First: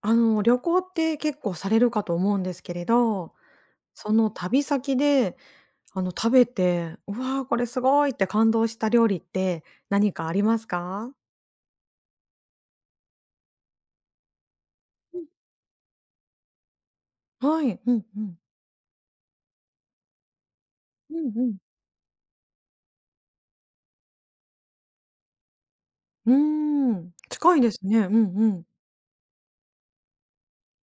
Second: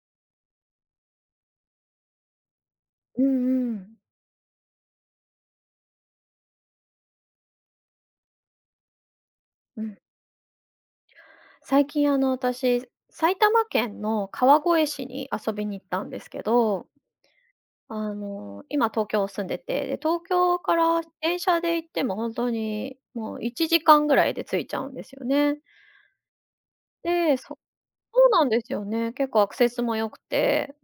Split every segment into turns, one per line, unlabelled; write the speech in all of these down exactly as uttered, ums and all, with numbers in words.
あの、旅行って結構されるかと思うんですけれ
うん
ど、
うん。
その旅先で、あの、食べて、「うわ、これすごい」って感動した料理って
うん。
何かありますか？
最近あの私、埼玉県の川越市
うん。
に遊びに行ったんですけど、
はい、うん
あ
うん。
の、今東京住んでて、で、東京から
うん
電
うん
車で行っても本当にもういちじかんぐらいで着いちゃうんですよね。
うーん、
で、
近
そ
いですね。うん
そうな
う
んで
ん。
すよね。結構アクセスも良くて、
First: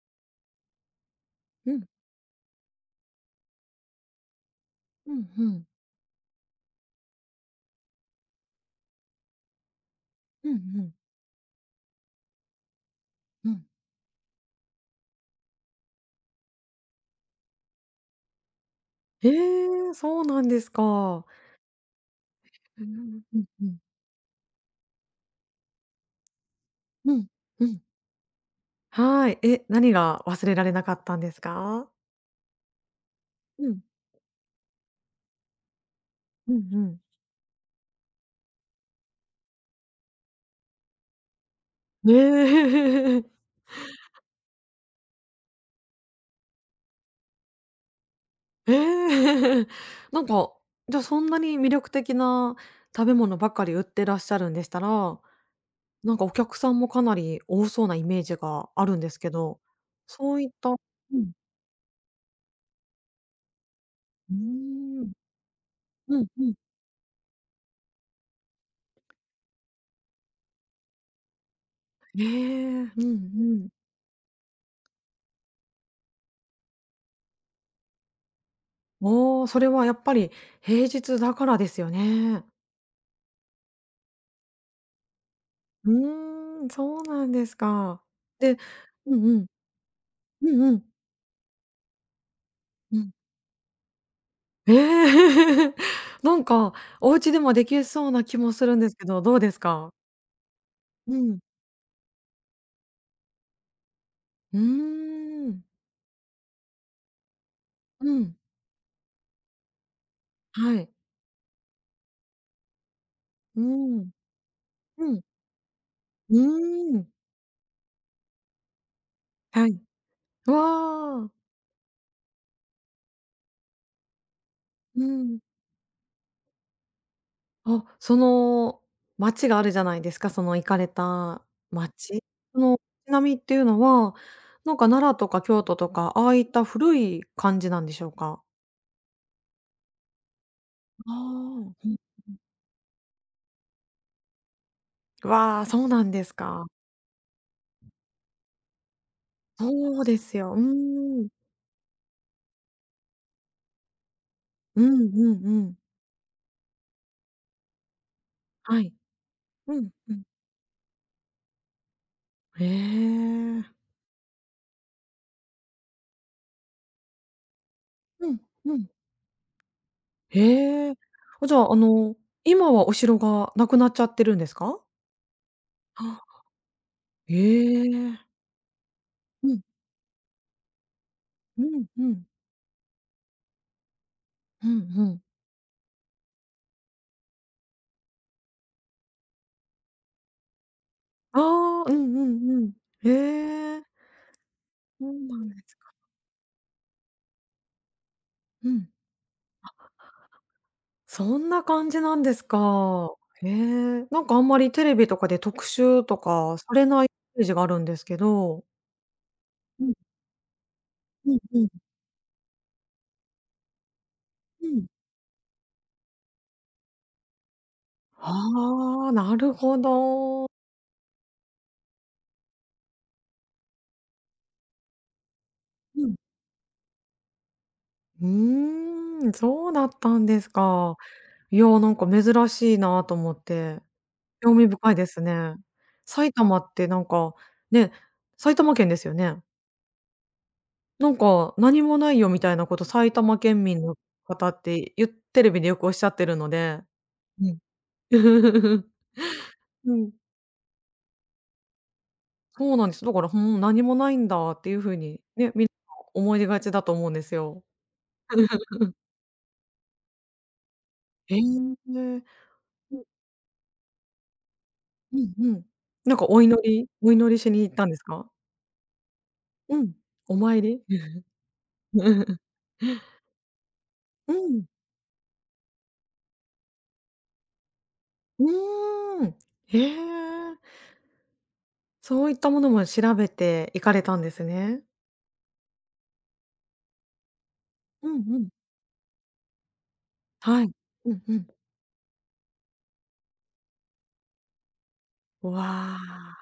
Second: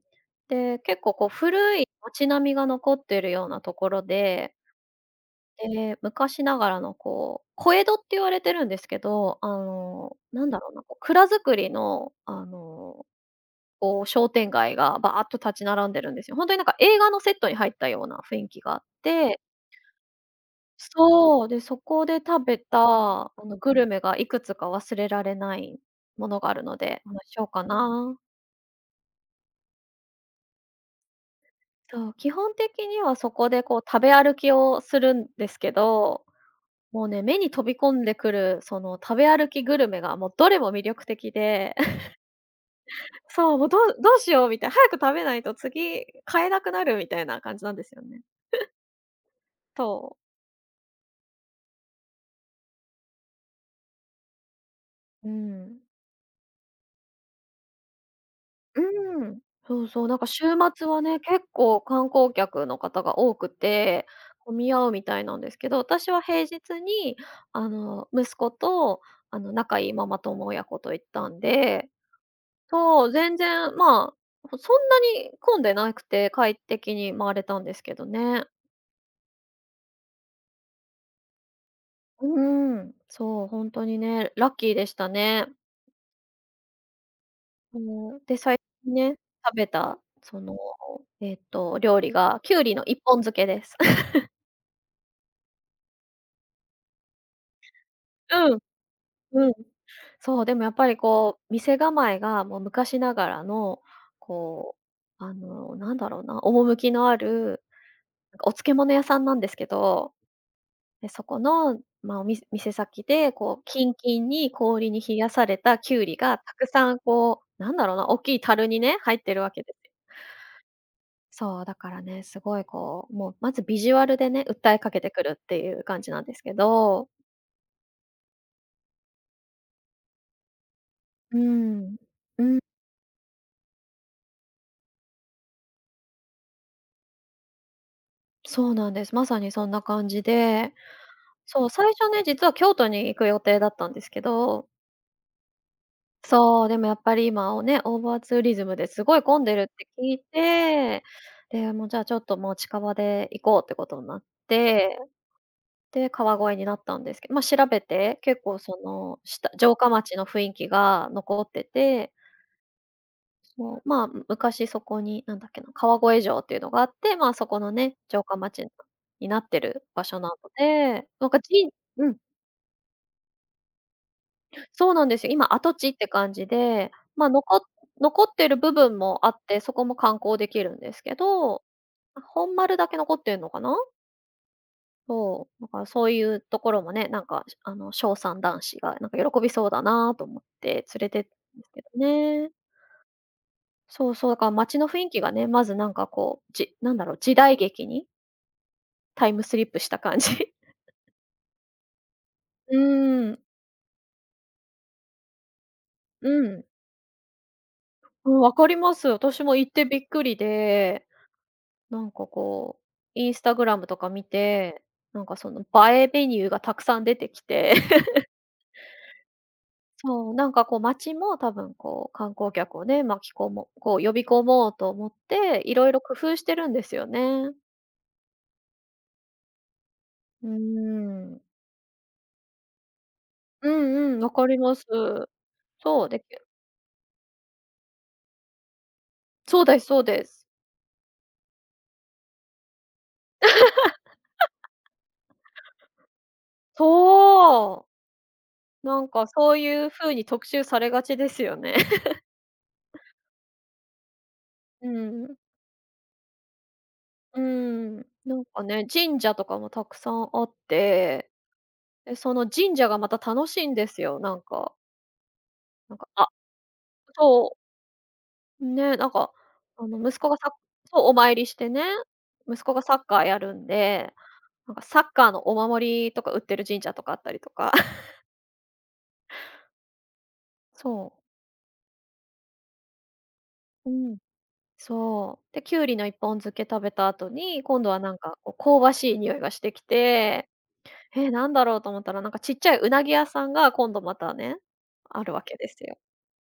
で、結構こう
う
古い
ん。
街並みが残ってるようなところで、
うんうん。
で、昔ながらのこう、小江戸って言われてるんですけど、あの、な
う
ん
んう
だろうな、
ん
こう蔵造りの、あの、
うん。
こう商店街がバーっと立ち並んでるんですよ。ほんとになんか映画のセットに入ったような雰囲気があっ
え
て、
え、そうなんですか。
そう、で、そこで食べ
うん、う
た、
ん
あ
うん
の、
う
グ
ん。
ルメがいくつか忘れられないものがあるので、お話しようか
うん。
な。
はい。え、何が忘れられなかったんですか？
そう、基本的にはそこで
う
こう
ん。
食べ歩きをするんですけど、
うんうん。
もうね、目に飛び込んでくる、その食べ歩きグルメが、もうどれも魅力的で、
ねえ。
そう、もうどうどうしようみたいな、早く食べないと次買えなくなるみたいな感じなんですよね。
ええ
そう。
なんか、じゃ、そんなに魅力的な食べ物ばっかり売ってらっしゃるんでしたら、
うん。
なんかお客さんもかなり多そうなイメージがあるんです
う
け
ん。
ど、
そうそう、なんか
そう
週
いったう
末はね、
ん、
結構観光客の方が多くて、
うー
混み合うみ
ん、
たいなんですけど、私
う
は
ん
平
うん。
日にあの、息子とあの、仲いいママ友親子と行ったんで、
ええ、うんう
そう、全
ん。
然、まあ、そんなに混んでなくて、快適に回れたんですけどね。
ああ、それはやっぱり平日だからですよ
う
ね。
ーん、そう、ほんとにね、ラッキーでしたね。
うーん、そうなんです
う
か。
ん、で、
で
最近ね、
うんうん。
食べた、そ
う
の、
んうん。
えっと、料理がきゅうりの
う
一
ん。
本漬けです。
ええ なんか、お家でもできそうな気も
うん、
するんですけど、どう
う
で
ん。
すか？
そう、でもやっぱり
うん。
こう、店構えがもう昔ながらの、
うー
こう、あ
ん。
の、なんだろうな、趣のある、
うん。
なんかお漬物屋さんなんですけど、
はい。
で、そこの、まあ、おみ店先で、こ
う
う、キン
ん。
キンに氷に
う
冷
ん。
やされたキュウリ
う
がたくさん、
ーん。
こう、なんだろうな、大きい樽にね、入ってるわけ
は
です
い。
よ。
わあ。
そう、だからね、すごいこう、もう、まずビジュアルでね、訴えかけ
う
てくる
ん。
っていう感じなんですけど。
あ、その街があるじゃないですか、その行かれ
う
た
ん。
街
うん、
の街並みっていうのは、なんか奈良とか京都とか、ああいった古い感じなんでしょうか？
そうなんです。まさにそんな感じで、
あ
そう、
あ、う
最
ん。
初ね、実は京都に行く予定だったんですけど、
わあ、そうなんです
そ
か。
う、でもやっぱり今をね、オーバーツーリズムですごい混んでるって
そう
聞い
ですよ。うー
て、
ん。
で、もうじゃあちょっともう近場で行こうってことになっ
う
て、
んうんうん。
で、川越になったんですけど、ま、調べて、結構そ
はい。
の、下城
う
下
んう
町
ん。
の雰囲気が残ってて、
へえ。
もう、まあ、昔そこに、なんだっけな、川越城っていうのがあって、まあ、そこのね、城
う
下
ん
町
うん。
になってる場所なの
へえ。
で、なんか
あ、じゃ
じ
あ、あ
う
の、
ん。
今はお城がなくなっちゃってるんですか？
そうなんですよ。今、跡地って感
あ。
じで、まあ、
え
のこ残っ
え。
てる部分もあっ
う
て、
ん
そこも観光できるんですけど、
うんう
ま
ん。
あ、本丸だけ残ってるのかな？
うんうん。
そう、だからそういうところもね、なんか、しあの、翔さん男子がなんか喜びそうだなと思って連れてった
あ
んですけ
あ、う
ど
んう
ね。
んうん。へえ。
そうそう、だから街の雰囲
そう
気が
な
ね、
んで
まず
す
な
か。
んかこう、じなんだろう、時代劇に
うん。
タイムスリップした感じ。
そんな感じなんです
う
か。
ーん、
へえ。なんかあんまりテレビとかで特集と
う
か
ん。
されないイメージがあるんですけ
うん、
ど。
かります。私も行って
うん
びっくりで、
うんうん
なんかこう、インスタグラムとか見
う
て、
ん。
なんかその映えメニューがたくさん出てきて、
ああ、なるほ
そう、な
ど。
んかこう町も多分こう観光客をね、巻き込もうこう呼び込もうと思って、いろいろ
う
工
ん。
夫してるんですよね。
うーん、そうだったんで
うー
すか。
ん。
いや、なんか珍しいなと思っ
う
て、
んうん、わか
興
り
味
ます。
深いですね。
そう、で、
埼玉ってなんか、ね、埼玉県ですよね？
そうですそうです。
なんか「何もないよ」みたいなこと埼玉県民の方ってゆテレビでよくおっしゃってるので、うん。
そう。なんかそういう
うん、
風に特集されがちですよね。
そうなんです。だから、ふーん、何もないんだっていう
う
風に
ん、
ね、みんな思い出がちだと思うんです
う
よ。
ん、なんかね、神社とかもたくさんあって、
へえ。
で、その神社がまた楽しいんですよ、なんか。
うんうん。
なんか、
なんか
あ、
お祈りお祈りし
そ
に行ったんですか？
う、ね、なんか、
う
あ
ん。
の、息子が
お
さ、
参り？う
そう、お参りしてね、息子がサッカーやるんで、
ん。
なんかサッカーのお守りとか売ってる神社とかあったりとか。
うーん。へえ。
そう。
そういったものも調べて行
う
かれた
ん、
んですね。
そう。で、きゅうりの一本漬け食べた後に、今度は
う
な
ん
んか、
うん。
こう、香ばしい匂いがしてきて、
はい。うん
え、
うん。
なんだろうと思ったら、なんかちっちゃいうなぎ屋さんが今度またね、あるわけです
わ
よ。
あ、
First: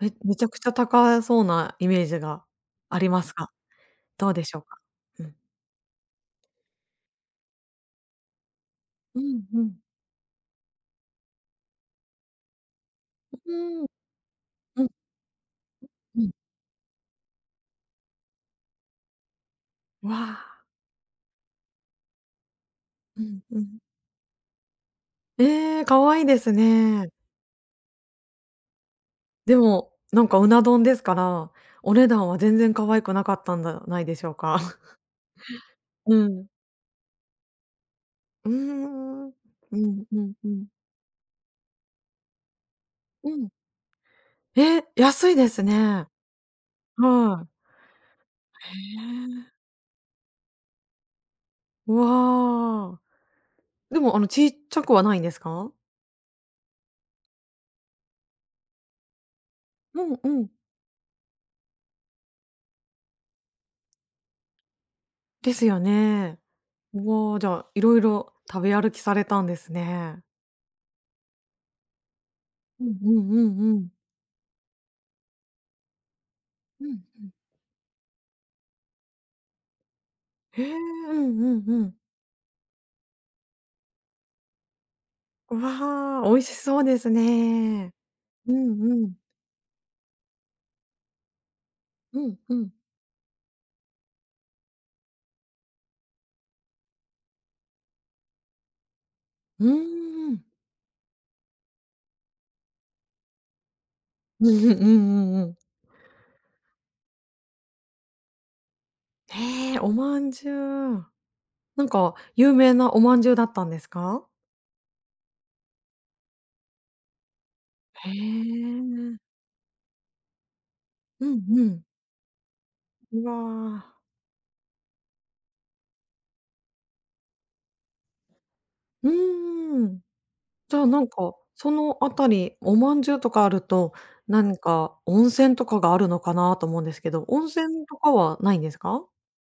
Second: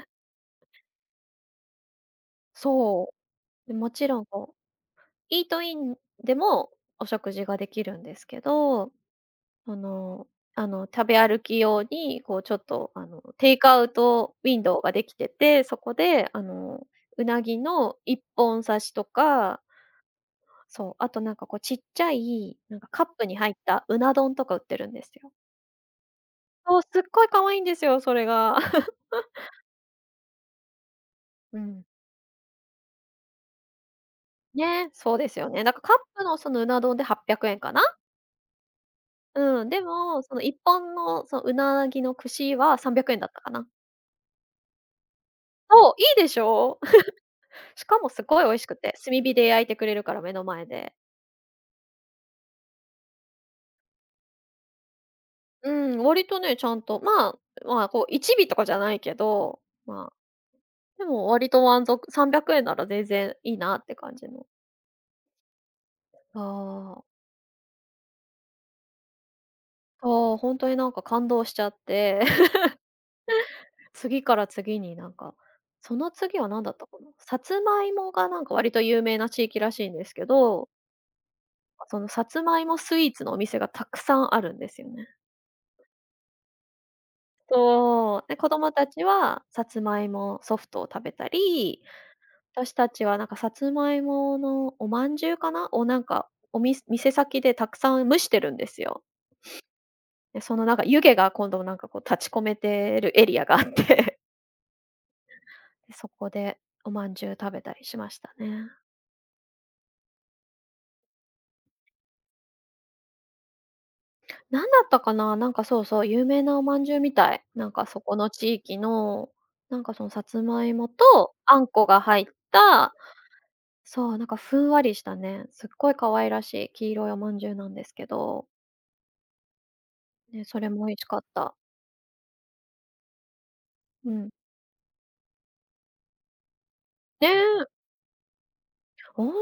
めめちゃくちゃ高そうなイメージがあり
そ
ますが、
う。で、もちろん
どうで
こう
しょうか？うん。
イートインでもお食事ができるんですけど、
うんうん。
あの、あの、食べ歩き用に、こう、ちょっと、あの、テ
う
イクア
ーん。
ウトウィンドウ
うん
ができてて、そこ
う
で、
ん。
あの、うなぎの一本刺しとか、
わあ。
そう、あとなんかこうちっちゃい、なんかカッ
う
プに
ん
入っ
うん。
たうな丼とか売ってるんですよ。
ええ、可愛いです
そう、すっ
ね。
ごい可愛いんですよ、それが。
でも、なんかうな丼ですから、
うん。
お値段は全然可愛くなかったんだないでしょうか？
ね、そうですよね。だかカッ
う
プの
ん。
そのうな丼ではっぴゃくえんかな。
うーん。うん
うん、
う
で
んう
も、
ん
その
う
一
ん。
本のそのうなぎの串はさんびゃくえんだっ
う
た
ん。
かな。
え、安いです
そう、い
ね。
いでしょう？
は
しかもすごい美味しくて、
い。え
炭火で焼いてくれるから、目の前で。
ーわあ。でもあのちっちゃくはないんです
う
か？
ん、割とね、ちゃんと、まあ、まあ、こういちび尾とかじゃないけど、
う
まあ、
んうん。
でも割と満足さんびゃくえんなら全然いいなって感じの。
ですよ
あ
ね。
あ、
わあ、じゃあ、いろいろ食べ歩きされたんですね。
そう、本当になんか感動しちゃって、
うんうんうんうん。
次から次になんか、その次は何だっ
う
たか
ん。
な、さつまいもがなんか割と有名な地域らしいんですけ
へ
ど、
え、うんうんうん。
そのさつまいもスイーツのお店がたくさんあるんですよね。
わあ、美味しそうですね。
そう。で、子
う
供
ん
たち
うん。
はさつまいもソフトを食べたり、
うんうん。
私たちはなんかさつまいものお饅頭かな？をなんか、おみ店先でたくさん蒸してるんですよ。
うー
で、
ん。
そのなんか湯気が今度なんかこう立ち込めてるエリアがあって、
うんうんうんうんうん。
で、そこでお饅頭食べたりしましたね。
へえ、お饅頭。なんか有名なお饅頭だったんですか？
なんだったかな？なんかそうそう、有名なお饅頭みたい。なんかそ
へ
この地域
え。
の、なんかそのさつまいも
う
と
ん
あ
う
ん
ん。
こが入った、
うわ。
そう、なんかふんわりしたね、すっごい可愛らしい黄色いお饅頭なんですけど、
うーん。
ね、それ
じゃ
も
あ、
美
な
味し
ん
かっ
か、
た。
そのあたり、お饅頭とかあると、
うん。
何か温泉とかがあるのかなと思うんですけど、
ね
温
え、
泉とかはないんですか？
温泉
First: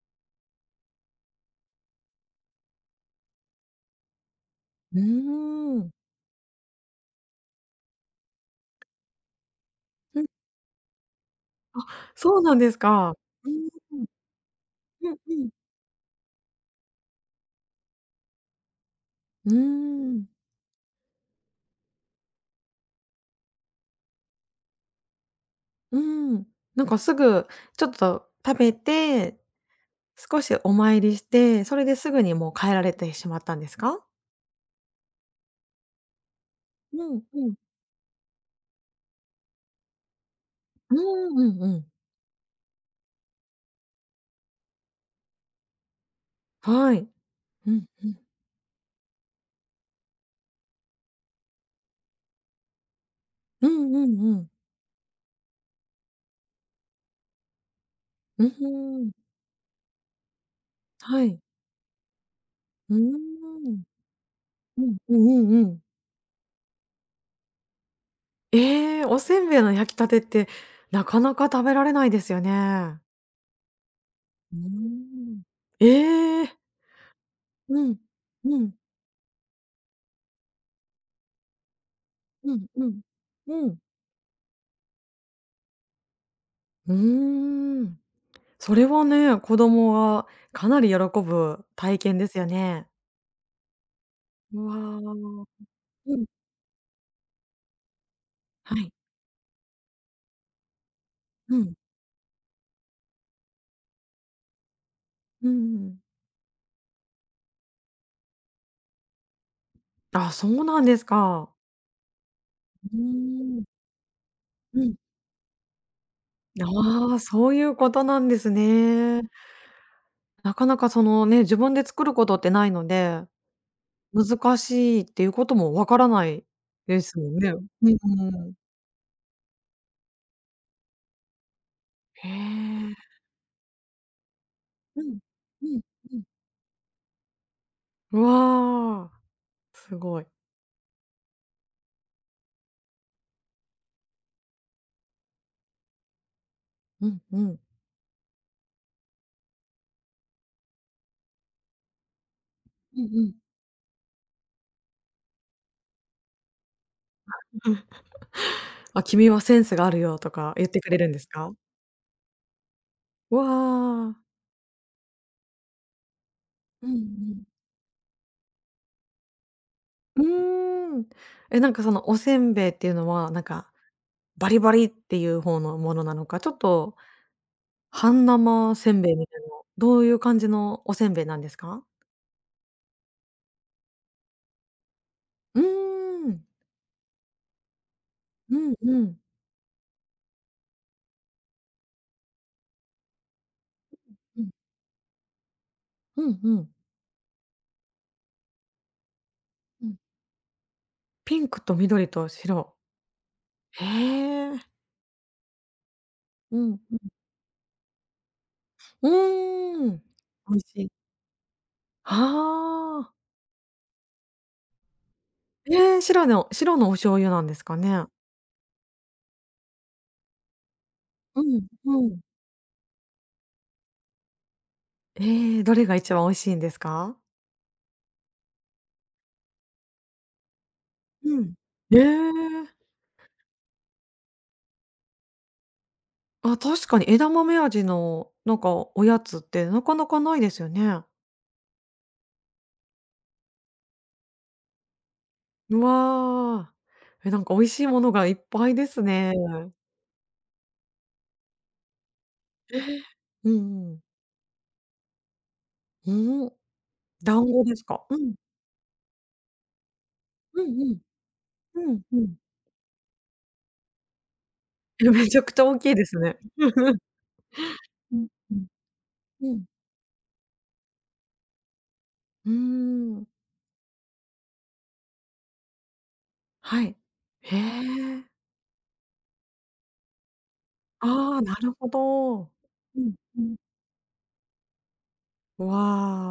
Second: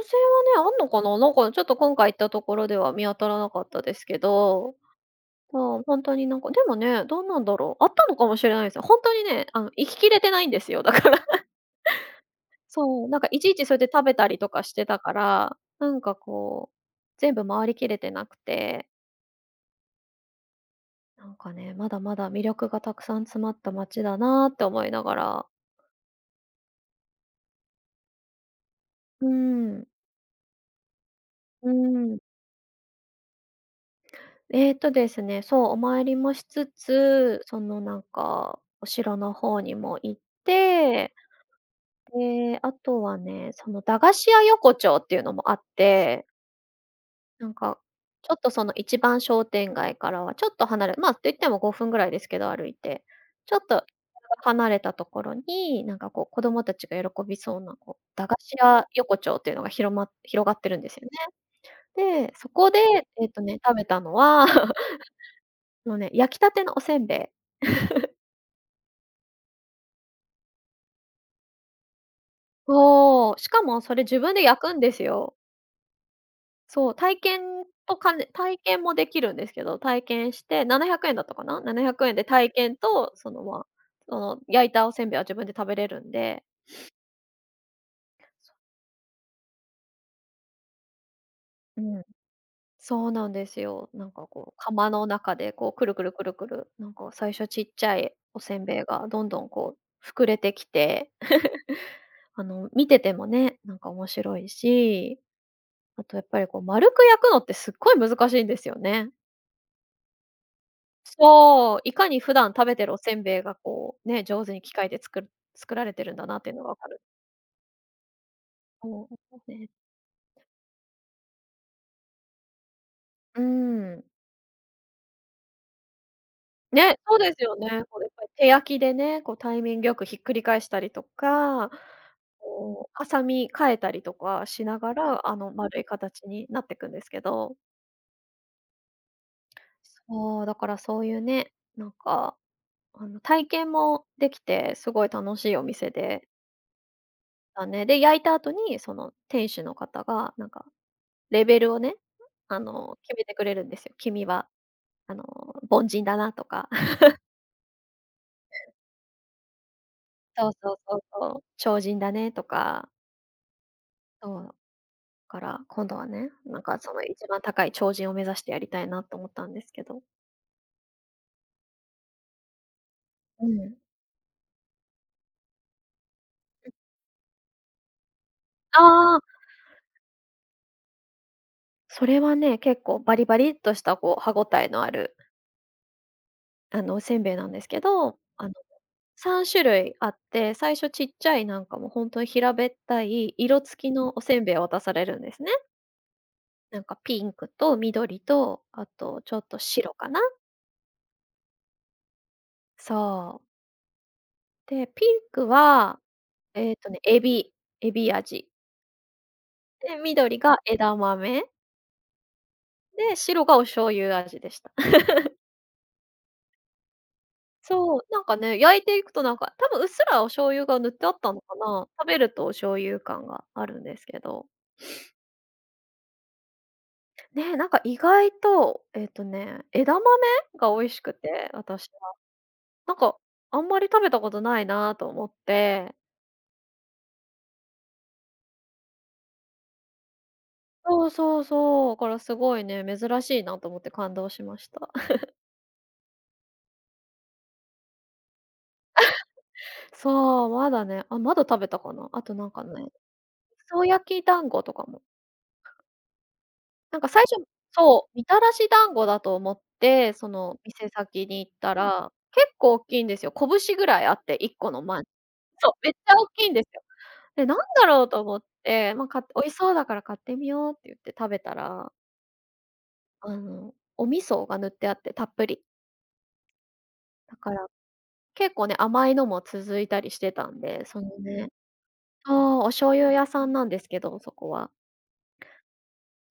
はね、あんのかな？なんかちょっと今回行ったところでは見当たらなかったですけど、
うー
そう、
ん。
ほんとになんか、でもね、どうなんだろう、あったのかもしれないですよ。ほんとにね、あの、行ききれ
うん、
てないんですよ、だから。
あ、そうなんです
そう、
か。
なんかい
う
ち
ー
いちそれで食
ん。
べたりとかしてた
う
か
んうん。
ら、なんかこう、全部回りきれてなくて、
うーん。
なんかね、まだまだ魅力がたくさん詰まった街だなって思いながら、
うん。なんかすぐちょっと食べ
う
て、
ん、
少しお参りして、
う
それです
ん。
ぐにもう帰られてしまったんですか？
ええとですね、そう、お参りもしつ
うん
つ、
うん。
そのなんか、お城の方にも行っ
う
て、
んうんうん。
で、あとはね、その駄菓子屋横丁っていうのもあって、
はい。
なん
う
か、
んうん。
ちょっとその一番商店街からはちょっと離れまあ、と言ってもごふんぐらいですけど、歩いて。ちょっ
う
と
んうんうん。
離れたところに、なんかこう子供たちが喜びそうな、こう、駄菓
う
子
ふ
屋
ん。
横丁っていうのが広ま広がってるんですよ
は
ね。
い。
で、そこで、
うー
えっとね、食
ん。
べたのは
うんうんうんうん。
もうね、焼きたてのおせんべい。
ええ、おせんべいの焼きたてってなかなか食べられないですよね。
そう、しかもそれ自分で
うー
焼くんですよ。
ん。ええ。
そう、体験
う
と
ん。
かね、体
うん。
験もできるんですけど、体験してななひゃくえんだったかな、ななひゃくえんで体
うん
験
うん。
と、その、まあ、
うん。
その焼いたおせんべいは自分で食べれるんで。
うーん。それはね、子供はかなり喜ぶ
う
体
ん、
験ですよね。
そうなんですよ。なんかこう、
う
釜の中
わ。
でこうくるくる
う
く
ん、
るくる、なんか最初ちっちゃいおせん
は
べい
い。
がどんどんこう膨れてきて、
うん。
あの、見ててもね、なんか面白いし、
うんうん。
あとやっぱりこう丸く焼くのってすっごい難しいんですよね。
あ、そうなんですか。
そう、いかに普段食べてるお
うー
せんべいが
ん。
こう、ね、上手に機
う
械
ん。
で作る作られてるんだなっていうのが分かる。
ああ、そういうことなんです
そ
ね。
う、ね。
なかなかそのね、自分で作ることってないので、
うーん。
難しいっていうこともわからない
ね、
で
そう
すも
で
ん
す
ね。
よね。
うん
こうやっぱり手
うん。
焼きでね、こうタイミングよくひっくり返したりとか、
へ
こう
え。
ハサミ変えたりとかしなが
うん。
ら、あの
う
丸
ん、
い
う
形
ん。
になってくんですけど。
わあ、すごい。
そう、だからそういうね、なんかあの体験もできて、すごい楽しいお店で
うんうん。
だね。で、焼いた後に、その店主の方が、なんか、レベルをね、あの、
うん
決
う
め
ん。
てくれるんですよ。君は、あの、凡人だなとか、
あ、君はセンスがあるよと
そう
か言っ
そう
てく
そ
れ
う
るんです
そう、
か？
超人だねとか、
わあ。
そう、から、今度はね、なんか、
うん
そ
う
の一番
ん
高い超人を目指してやりたいなと思ったんですけど。
うーん。え、なんかそのおせんべいっていうのは、な
う
んか
ん。
バリバリっていう方のものなのか、ちょっと半生
あ
せんべい
あ、
みたいな、どういう感じのおせんべいなんですか？
それはね、結構バリバリっとした、こう、歯応えのある、
うーん。
あの、おせんべいなんですけど、あの
うんうん。
さん種類あって、最初ちっちゃいなんかもうほんとに平べったい色付きのおせ
う
ん
ん。
べいを渡されるんですね。
うんうん。
なんかピンクと緑と、あとちょっと
う
白
ん。
かな。
ピンクと緑と白。
そう。
へえ。
で、ピンクは、
う
えっ
ん。
とね、エビエビ味。
うん。うー
で、
ん。
緑
美
が
味しい。
枝豆。
はあ。
で、白がお醤油味でした。
ええ、白の白のお醤油なんですか
そう、
ね？
なんかね、焼いていくとなんか、多分うっすらお醤油が塗ってあったの
う
か
ん、
な。
う
食べ
ん。
るとお醤油感があるんですけど。
ええ、どれが一番美味しいんですか？
ね、なんか意外と、えっとね、枝豆が美味しく
う
て、
ん。
私
え
は。
え。
なんか、あんまり食べたことないなと思って。
あ、確かに枝豆味の、なんかおやつってなかなかないですよね。
そうそうそう、からすごいね、珍しいなと思って感動しました。
うわ。え、なんか美味しいものがいっぱいですね。
そう、まだね、あ、まだ食べたかな。あとなんかね、
う
磯
んうん。
焼き団子とかも。
うん、
なんか最初
団子ですか？
そう、
う
み
ん。
たらし団子だと思って、その
うんう
店
ん。
先に行った
うん
ら、
うん。
結構大きいんですよ。拳ぐらいあって、いっこのまん
え、めちゃくちゃ
そう、
大
め
き
っ
い
ち
で
ゃ
す
大
ね。
きいんですよ。
うん
で、なんだろうと思っ
うん。
て、まあ、買って美味し
うん。
そうだから買ってみようって言って食べたら、
うーん、
あの、お味噌が塗ってあって、たっぷり。
はい。
だか
へ
ら、
え。
結構ね、甘いのも続いたりしてたんで、その
ああ、
ね、
なるほ
そ
ど。
う、お醤
う
油
ん
屋
う
さん
ん。
なんですけど、そこは。
わ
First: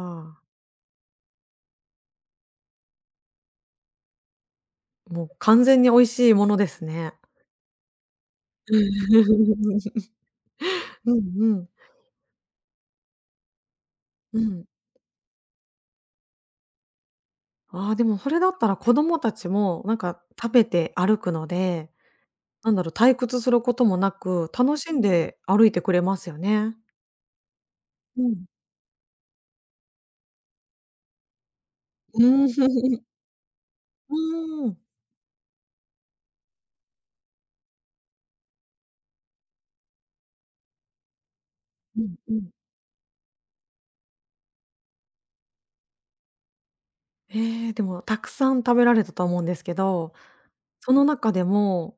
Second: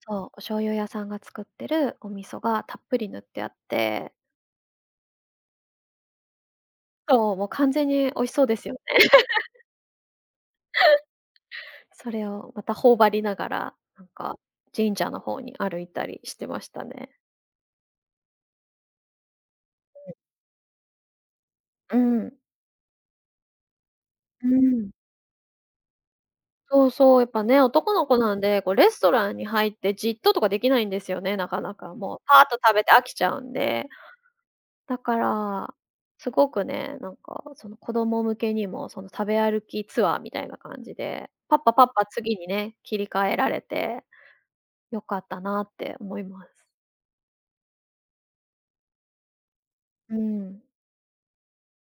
そう、お醤油屋さんが作ってるお味噌がたっぷり塗ってあって、
もう完全に美味しいものですね。
そう、もう完全に美味しそうですよ
う
ね。
ん うん。
それをまた頬張りながら、なんか、
うん。
神社の方に歩いたりしてましたね。
ああ、でもそれだったら子供たちもなんか食べて歩くので、
うん。
なんだろう、退屈することもな
う
く、楽
ん。
しんで歩いてくれますよね。
そうそう、やっぱね、男の子
う
なん
ん。
で、こうレストランに入ってじっととかできないんですよね、なかなか。もう
う
パーッ
ー
と食べて飽
ん。
きちゃうんで。
うーん。
だから、すごくね、なんかその子供向けにも、その食べ歩きツアーみたいな感じで、パッパパッ
う
パ
んう
次に
ん。
ね、切り替えられて良かったなって思います。
ええ、でもたくさん食べられたと思うんですけど、
うん。
その中でも、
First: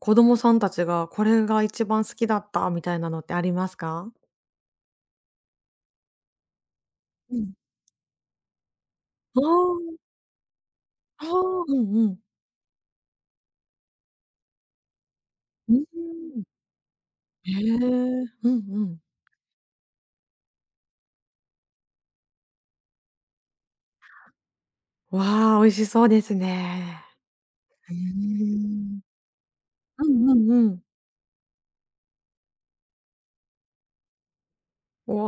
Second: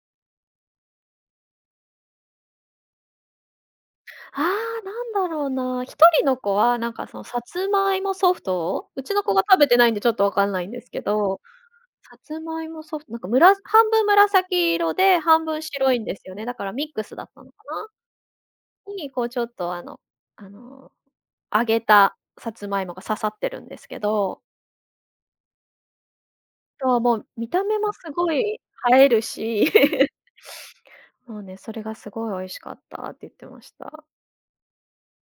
子供さんたちがこれが一番好きだったみたいなのってありますか？
ああ、なんだろうな。一人の子はなんかその
う
さ
ん。
つまいもソフトを、うちの子
あ
が食べてない
あ、
んでちょっとわかんないんですけ
ああ、
ど、
うんう
さ
ん。
つまいもソフト、なんかむら半分紫色で、半分
うー
白いんですよ
ん。
ね。だからミックスだったの
へえ、
か
うんう
な。
ん。
に、こうちょっとあのあの、揚げたさつまいもが刺さってるんですけど、
わあ、美味しそうです
そう、
ね。
もう見た目も
うー
すごい
ん。
映えるし
う んうんうん。
もうね、それがすごい美味しかったって言ってました。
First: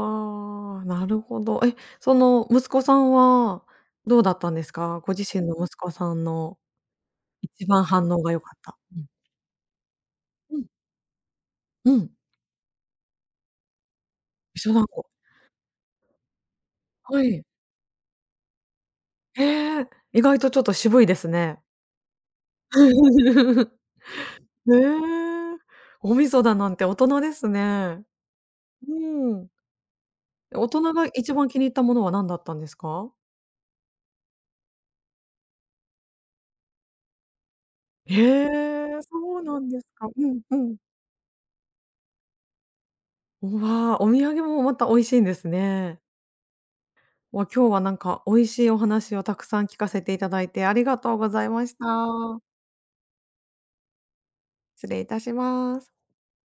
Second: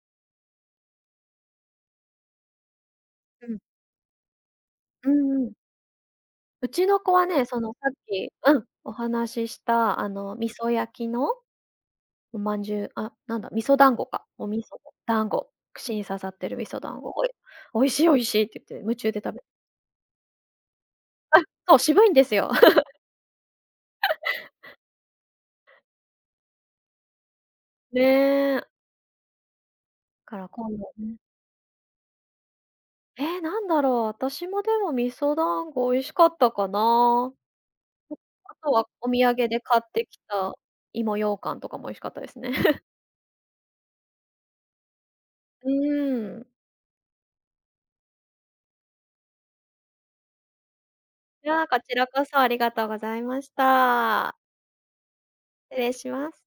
わあ、なるほど。え、その息子さん
うん。
はどうだったんですか？
う
ご自
ん
身
うん。
の息子さんの
うちの子はね、そ
一
の
番
さっ
反応
き
が良か
う
っ
ん、
た。
お
うん、
話ししたあの味
うん、
噌焼きの
うん。
お饅頭、あ、なんだ、味噌団子か。お味
一緒
噌
だんこ、
団子、串に刺さってる味噌団子、
は
おい
い。
「美味しい、美味しい」って言って夢中で食べ
へえ、意外とちょっと渋いです
あ、
ね。
そう、渋いんですよ。
へえ、お味噌だなんて大人ですね。
ねえ。
うん。
から
大
今度
人が一番気に入ったものは何だったんですか？
ねえ、なんだろう、私もでも味噌団子美味しかったかな。
へ
あとは
え、
お土
そう
産で
なん
買
で
っ
す
て
か。
き
うん
た
うん。
芋羊羹とかも美味しかったですね。
うわ、お土産もまた美味しいんです
う
ね。
ーん。
わ、今日はなんか美味しいお話をたくさん聞かせていただいてありがとうござ
い
いま
や、
し
こちらこそ
た。
ありがとうございました。
失礼いたし
失
ま
礼
す。
します。